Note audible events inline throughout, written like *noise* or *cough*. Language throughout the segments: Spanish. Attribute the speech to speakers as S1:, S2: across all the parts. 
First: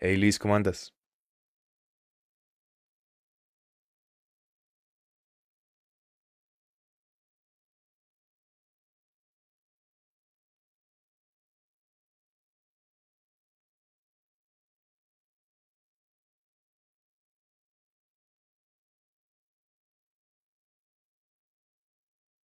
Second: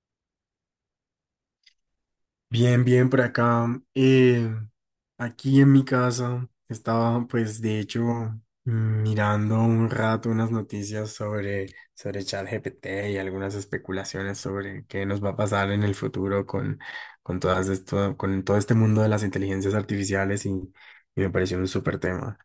S1: Hey Luis, ¿cómo andas?
S2: Bien, bien por acá. Eh, Aquí en mi casa estaba, pues, de hecho, mirando un rato unas noticias sobre ChatGPT y algunas especulaciones sobre qué nos va a pasar en el futuro con todas esto, con todo este mundo de las inteligencias artificiales y me pareció un súper tema.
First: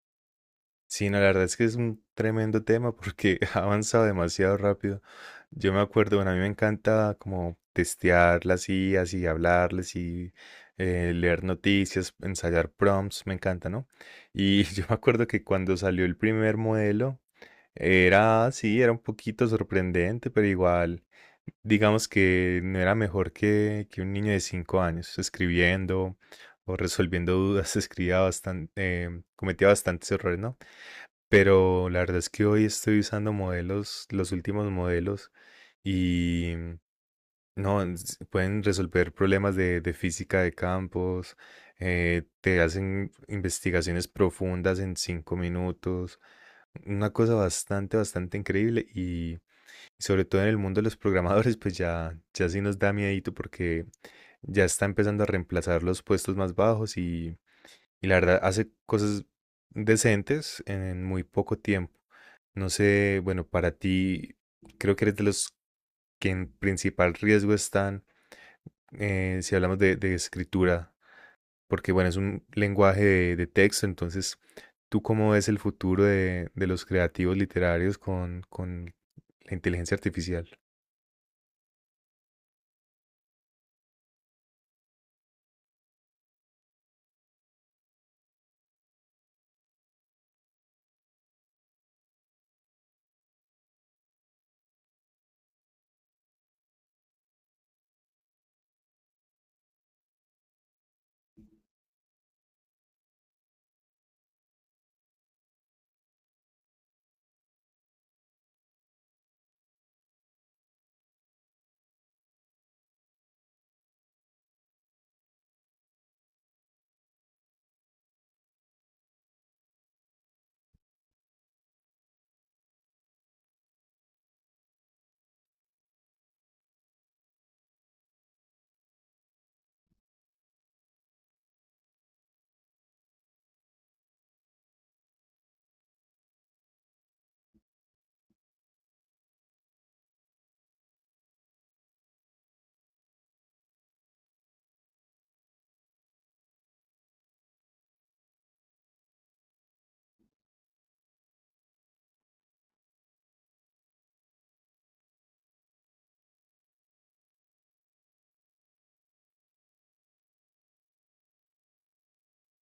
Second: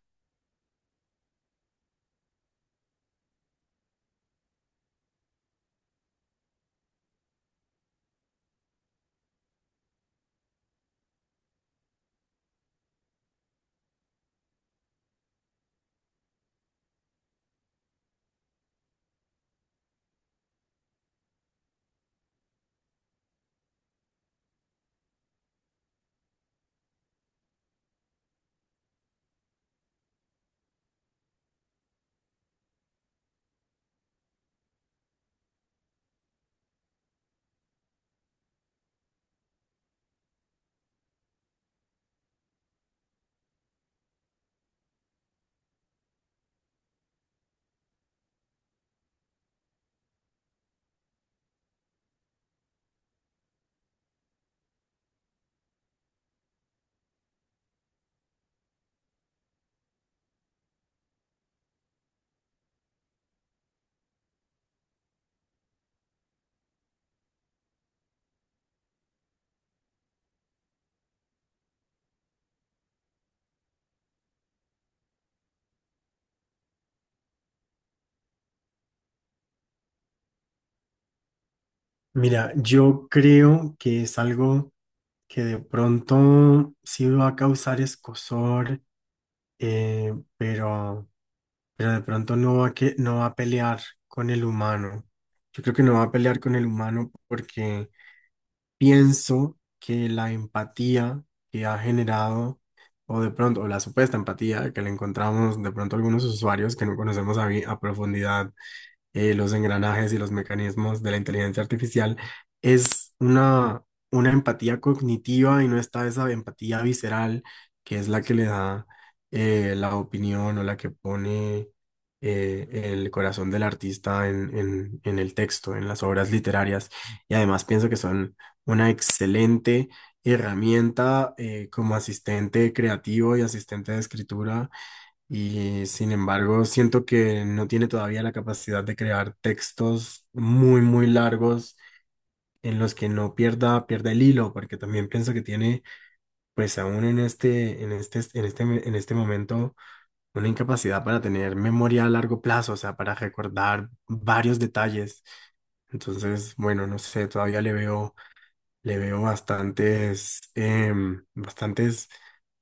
S1: Sí, no, la verdad es que es un tremendo tema porque *laughs* ha avanzado demasiado rápido. Yo me acuerdo, bueno, a mí me encanta como testear las IAs y hablarles y leer noticias, ensayar prompts, me encanta, ¿no? Y *laughs* yo me acuerdo que cuando salió el primer modelo, era, sí, era un poquito sorprendente, pero igual, digamos que no era mejor que un niño de cinco años escribiendo o resolviendo dudas, *laughs* escribía bastante, cometía bastantes errores, ¿no? Pero la verdad es que hoy estoy usando modelos, los últimos modelos, y no, pueden resolver problemas de física de campos, te hacen investigaciones profundas en cinco minutos. Una cosa bastante, bastante increíble y sobre todo en el mundo de los programadores, pues ya, ya sí nos da miedito porque ya está empezando a reemplazar los puestos más bajos y la verdad hace cosas decentes en muy poco tiempo. No sé, bueno, para ti creo que eres de los que en principal riesgo están, si hablamos de escritura, porque bueno, es un lenguaje de texto, entonces, ¿tú cómo ves el futuro de los creativos literarios con la inteligencia artificial?
S2: Mira, yo creo que es algo que de pronto sí va a causar escozor, eh, pero. pero de pronto no va a pelear con el humano. Yo creo que no va a pelear con el humano porque pienso que la empatía que ha generado, o de pronto, o la supuesta empatía que le encontramos de pronto a algunos usuarios que no conocemos a profundidad los engranajes y los mecanismos de la inteligencia artificial, es una empatía cognitiva y no está esa empatía visceral que es la que le da la opinión o la que pone eh, el corazón del artista en el texto, en las obras literarias. Y además pienso que son una excelente herramienta como asistente creativo y asistente de escritura y sin embargo, siento que no tiene todavía la capacidad de crear textos muy, muy largos en los que no pierda el hilo, porque también pienso que tiene, pues aún en este momento, una incapacidad para tener memoria a largo plazo, o sea, para recordar varios detalles. Entonces, bueno, no sé, todavía le veo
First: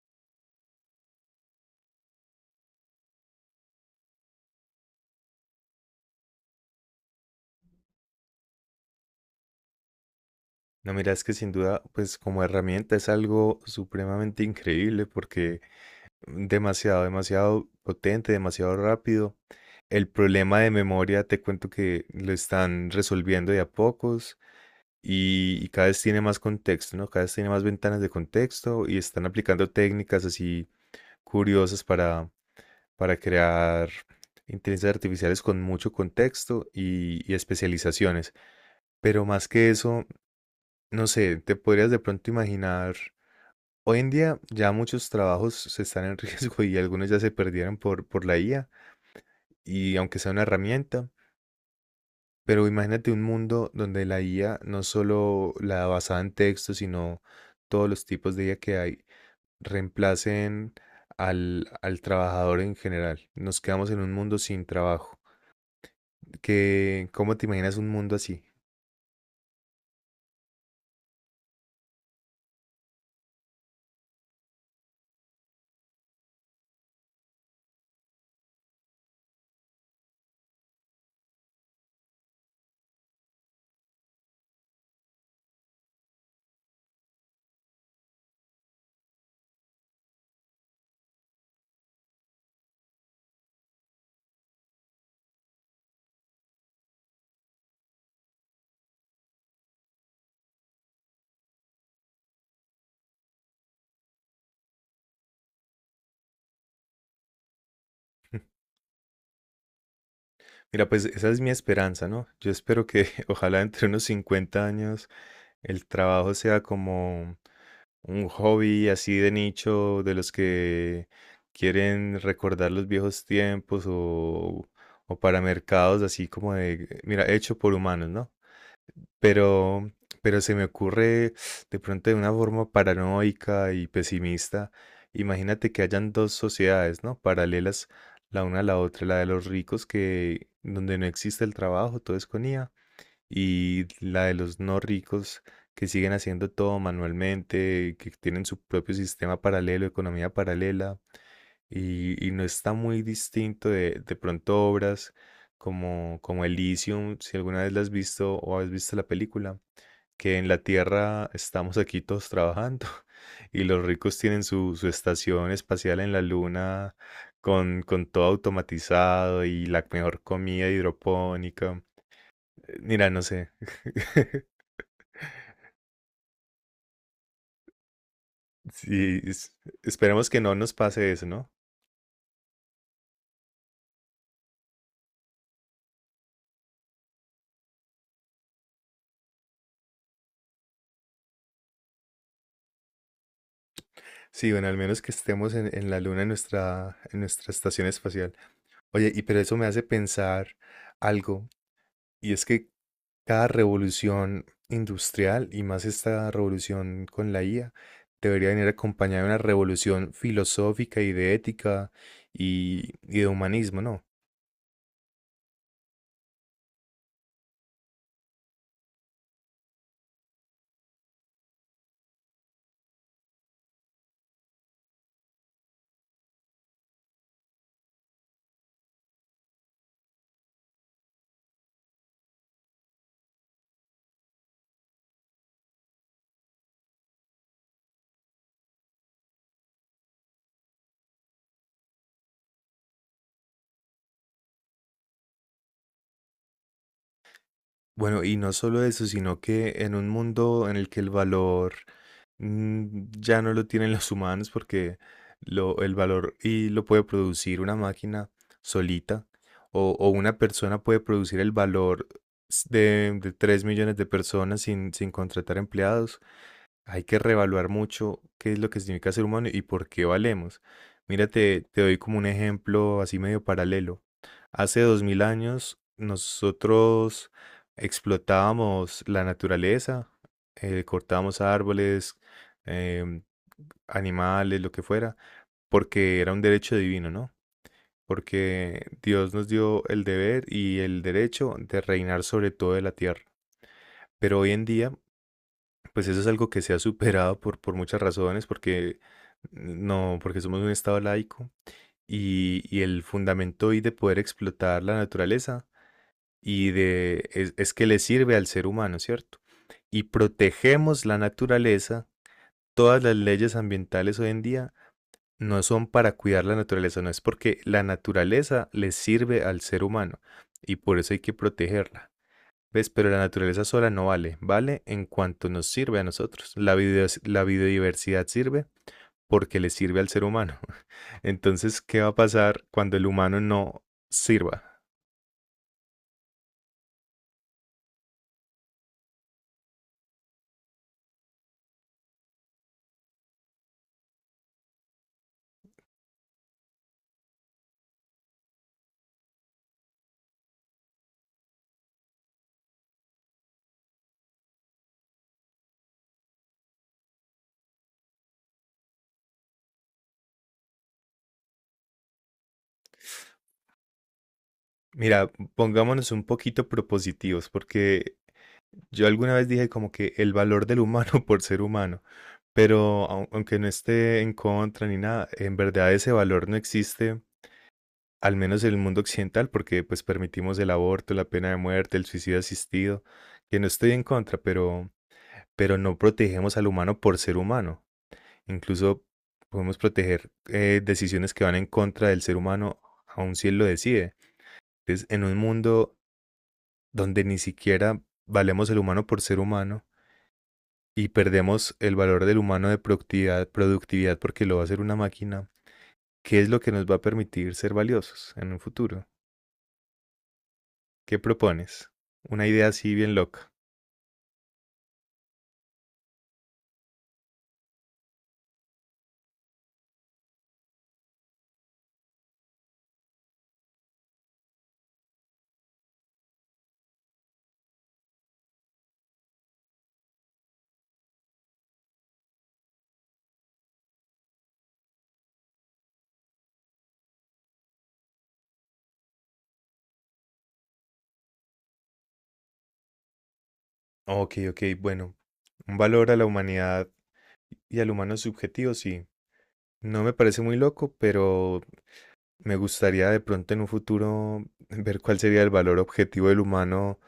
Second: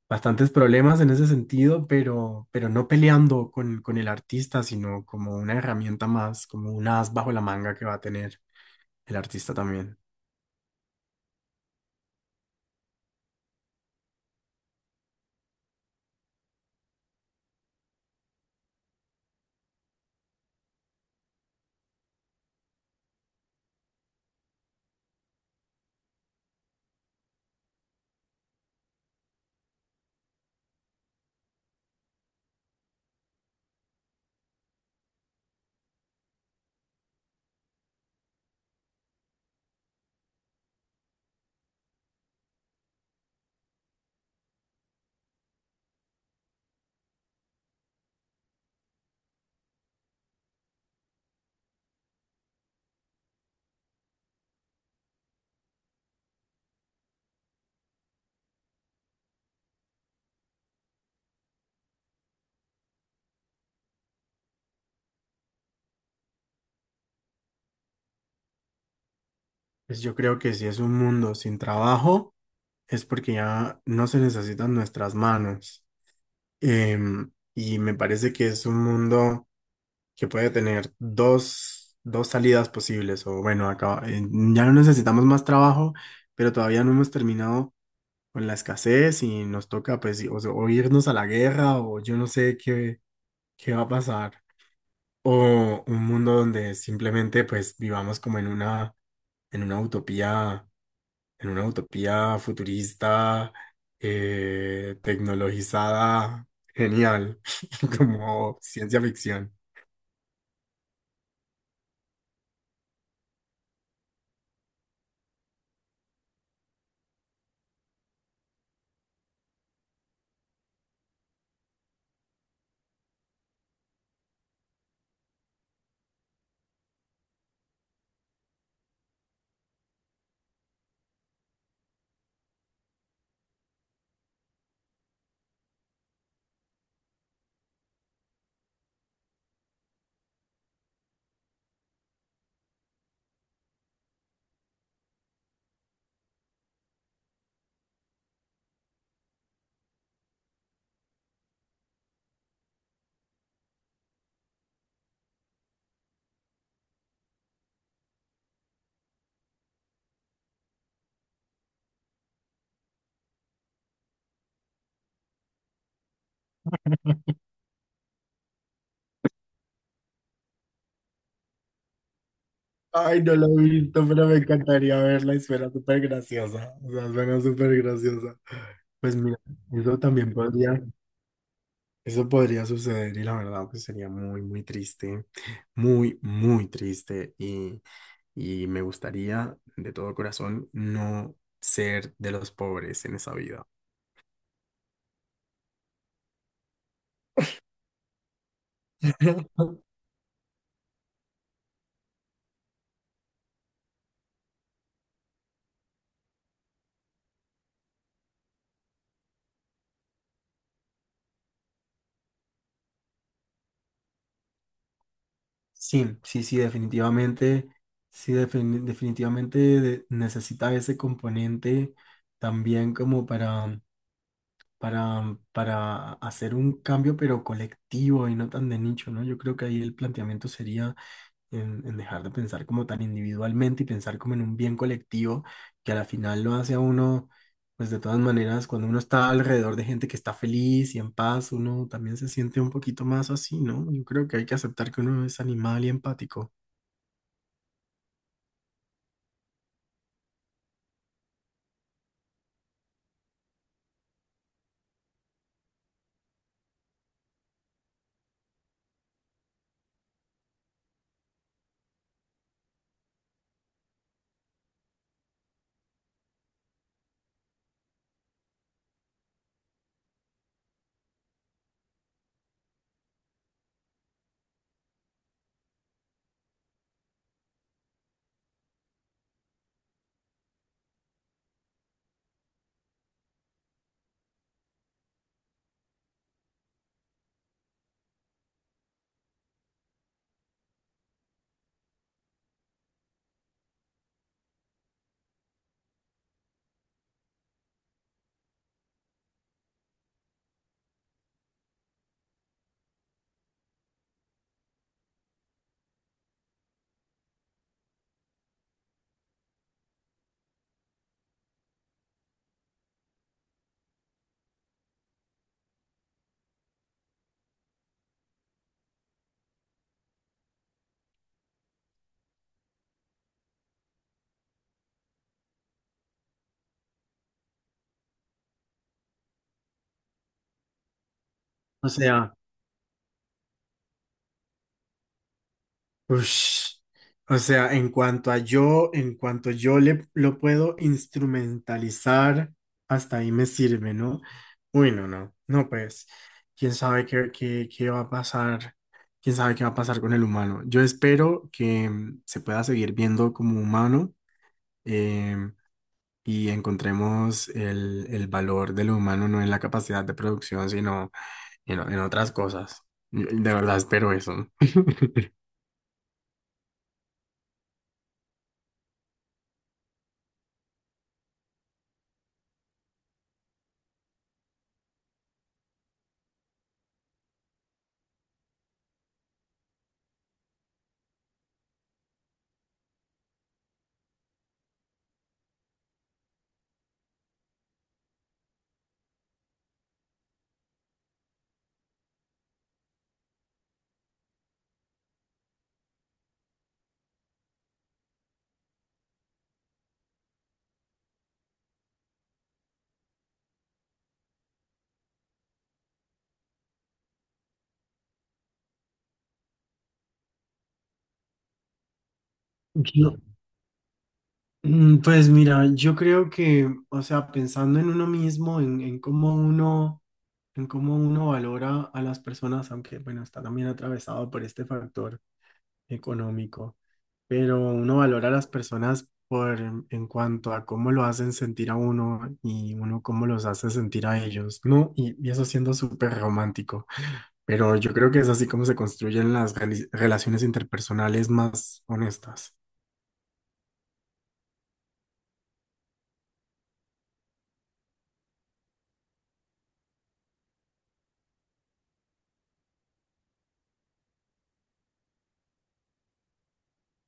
S2: bastantes problemas en ese sentido, pero no peleando con el artista, sino como una herramienta más, como un as bajo la manga que va a tener el artista también.
S1: No, mira, es que sin duda, pues como herramienta es algo supremamente increíble porque demasiado, demasiado potente, demasiado rápido. El problema de memoria, te cuento que lo están resolviendo de a pocos y cada vez tiene más contexto, ¿no? Cada vez tiene más ventanas de contexto y están aplicando técnicas así curiosas para crear inteligencias artificiales con mucho contexto y especializaciones. Pero más que eso, no sé, te podrías de pronto imaginar, hoy en día ya muchos trabajos se están en *laughs* riesgo y algunos ya se perdieron por la IA, y aunque sea una herramienta, pero imagínate un mundo donde la IA, no solo la basada en texto, sino todos los tipos de IA que hay, reemplacen al trabajador en general. Nos quedamos en un mundo sin trabajo. Que, ¿cómo te imaginas un mundo así?
S2: Pues yo creo que si es un mundo sin trabajo, es porque ya no se necesitan nuestras manos. Em, y me parece que es un mundo... que puede tener dos salidas posibles, o bueno, acá ya no necesitamos más trabajo, pero todavía no hemos terminado con la escasez y nos toca pues o irnos a la guerra o yo no sé qué, qué va a pasar, o un mundo donde simplemente pues vivamos como en en una utopía, en una utopía futurista, tecnologizada, genial, *laughs* como
S1: *laughs*
S2: ciencia ficción.
S1: Mira, pues esa es mi esperanza, ¿no? Yo espero que *laughs* ojalá entre unos 50 años el trabajo sea como un hobby así de nicho, de los que quieren recordar los viejos tiempos o para mercados así como de, mira, hecho por humanos, ¿no? Pero, pero se me ocurre de pronto de una forma paranoica y pesimista. Imagínate que hayan dos sociedades, ¿no? Paralelas la una a la otra, la de los ricos, que donde no existe el trabajo, todo es con IA, y la de los no ricos que siguen haciendo todo manualmente, que tienen su propio sistema paralelo, economía paralela, y no está muy distinto de pronto obras como Elysium, si alguna vez la has visto o has visto la película, que en la Tierra estamos aquí todos trabajando *laughs* y los ricos tienen su estación espacial en la Luna con todo automatizado y la mejor comida hidropónica. Mira, no
S2: Ay, no la
S1: sé,
S2: he visto, pero me encantaría verla y suena súper graciosa. O sea, suena súper graciosa. Pues
S1: sí,
S2: mira, eso
S1: esperemos
S2: también
S1: que no nos
S2: podría,
S1: pase eso, ¿no?
S2: eso podría suceder y la verdad pues sería muy, muy triste y me gustaría de todo corazón no ser de los pobres en esa vida.
S1: Sí, bueno, al menos que estemos en la Luna en nuestra estación espacial. Oye, y pero eso me
S2: *laughs*
S1: hace pensar algo. Y es que cada revolución industrial y más esta revolución con la IA debería venir acompañada de una revolución filosófica y de ética y de humanismo, ¿no?
S2: Sí, sí, sí, definitivamente, sí, definitivamente necesita ese componente también como para para hacer un cambio, pero colectivo y no tan de nicho, ¿no? Yo creo que ahí el planteamiento sería en dejar de pensar como tan individualmente y pensar como en un bien colectivo, que a la final lo hace a uno, pues de todas maneras, cuando uno está alrededor de gente que está feliz y en paz, uno también se siente un poquito más así, ¿no? Yo creo que hay que aceptar que uno es animal y empático.
S1: Bueno, y no solo eso, sino que en un mundo en el que el valor ya no lo tienen los humanos, porque el valor y lo puede producir una máquina solita, o una persona puede producir el valor de 3 millones de personas sin contratar empleados, hay que reevaluar mucho qué es lo que significa ser humano y por qué valemos. Mira, te doy como un ejemplo así medio paralelo. Hace dos mil años nosotros explotábamos la naturaleza, cortábamos árboles, em, animales, lo que fuera, porque era un derecho divino, ¿no? Porque Dios nos dio el deber y el derecho de reinar sobre toda la tierra. Pero hoy en día pues eso es algo que se ha superado por muchas razones, porque no, porque somos un estado laico y el fundamento hoy de poder explotar la naturaleza y de es que le sirve al ser humano, ¿cierto? Y protegemos la naturaleza, todas las leyes ambientales hoy en día no son para cuidar la naturaleza, no, es porque la naturaleza le sirve al ser humano y por eso hay que protegerla. ¿Ves? Pero la naturaleza sola no vale, vale en cuanto nos sirve a nosotros. La la biodiversidad sirve porque le sirve al ser humano. *laughs* Entonces,
S2: O
S1: ¿qué va a
S2: sea,
S1: pasar cuando el humano no sirva?
S2: ush. O sea, en cuanto a yo, en cuanto yo le, lo puedo instrumentalizar, hasta ahí me sirve, ¿no? Uy, no, no, no, pues, quién sabe qué, qué, qué va a pasar, quién sabe qué va a pasar con el humano. Yo espero que se pueda seguir viendo como humano em, y encontremos el valor de lo humano no en la capacidad de producción, sino en otras cosas. Yo- De verdad espero eso. *laughs*
S1: Mira, pongámonos un poquito propositivos, porque yo alguna vez dije como que el valor del humano *laughs* por ser humano, pero aunque no esté en contra ni nada, en verdad ese valor no existe. Al menos en el mundo occidental, porque pues permitimos el aborto, la pena de muerte, el suicidio asistido, que no estoy en contra, pero no protegemos al humano por ser humano. Incluso podemos proteger decisiones que van en contra del ser humano, aun si él lo decide. Entonces, en un mundo donde ni siquiera valemos el humano por ser humano y perdemos el valor del humano de productividad, productividad porque lo va a hacer una máquina, ¿qué es lo que nos va a permitir ser valiosos en un futuro? ¿Qué propones? Una idea así bien
S2: Yo-
S1: loca.
S2: Pues mira, yo creo que, o sea, pensando en uno mismo, en cómo uno valora a las personas, aunque bueno, está también atravesado por este factor económico, pero uno valora a las personas por en cuanto a cómo lo hacen sentir a uno y uno cómo los hace sentir a ellos, ¿no? Y eso siendo súper romántico, pero yo creo que es así como se construyen las relaciones interpersonales más honestas.
S1: Ok, ok, bueno. Un valor a la humanidad y al humano subjetivo, sí. No me parece muy loco, pero me gustaría de pronto en un futuro ver cuál sería el valor objetivo del humano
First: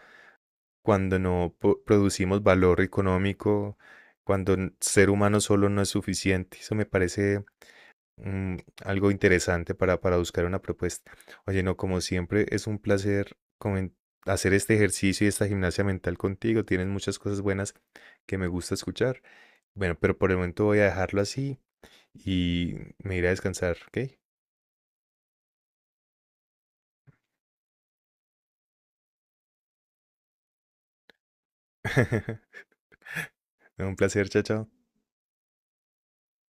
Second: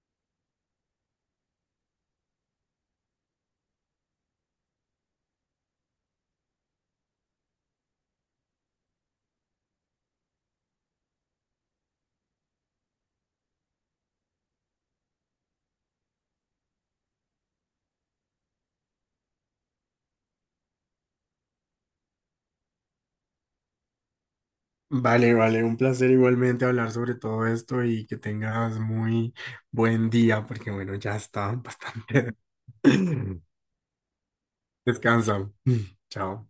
S1: cuando no producimos valor económico, cuando ser humano solo no es suficiente. Eso me parece Mm, algo interesante para buscar una propuesta. Oye, no, como siempre, es un placer hacer este ejercicio y esta gimnasia mental contigo. Tienes muchas cosas buenas que me gusta escuchar. Bueno, pero por el momento voy a dejarlo así y me iré a descansar, ¿ok?
S2: Vale, vale, un placer igualmente hablar sobre todo esto y que tengas muy buen día, porque bueno, ya está bastante.
S1: *laughs*
S2: *laughs*
S1: Un placer, chao, chao.
S2: Descansa. *laughs* Chao.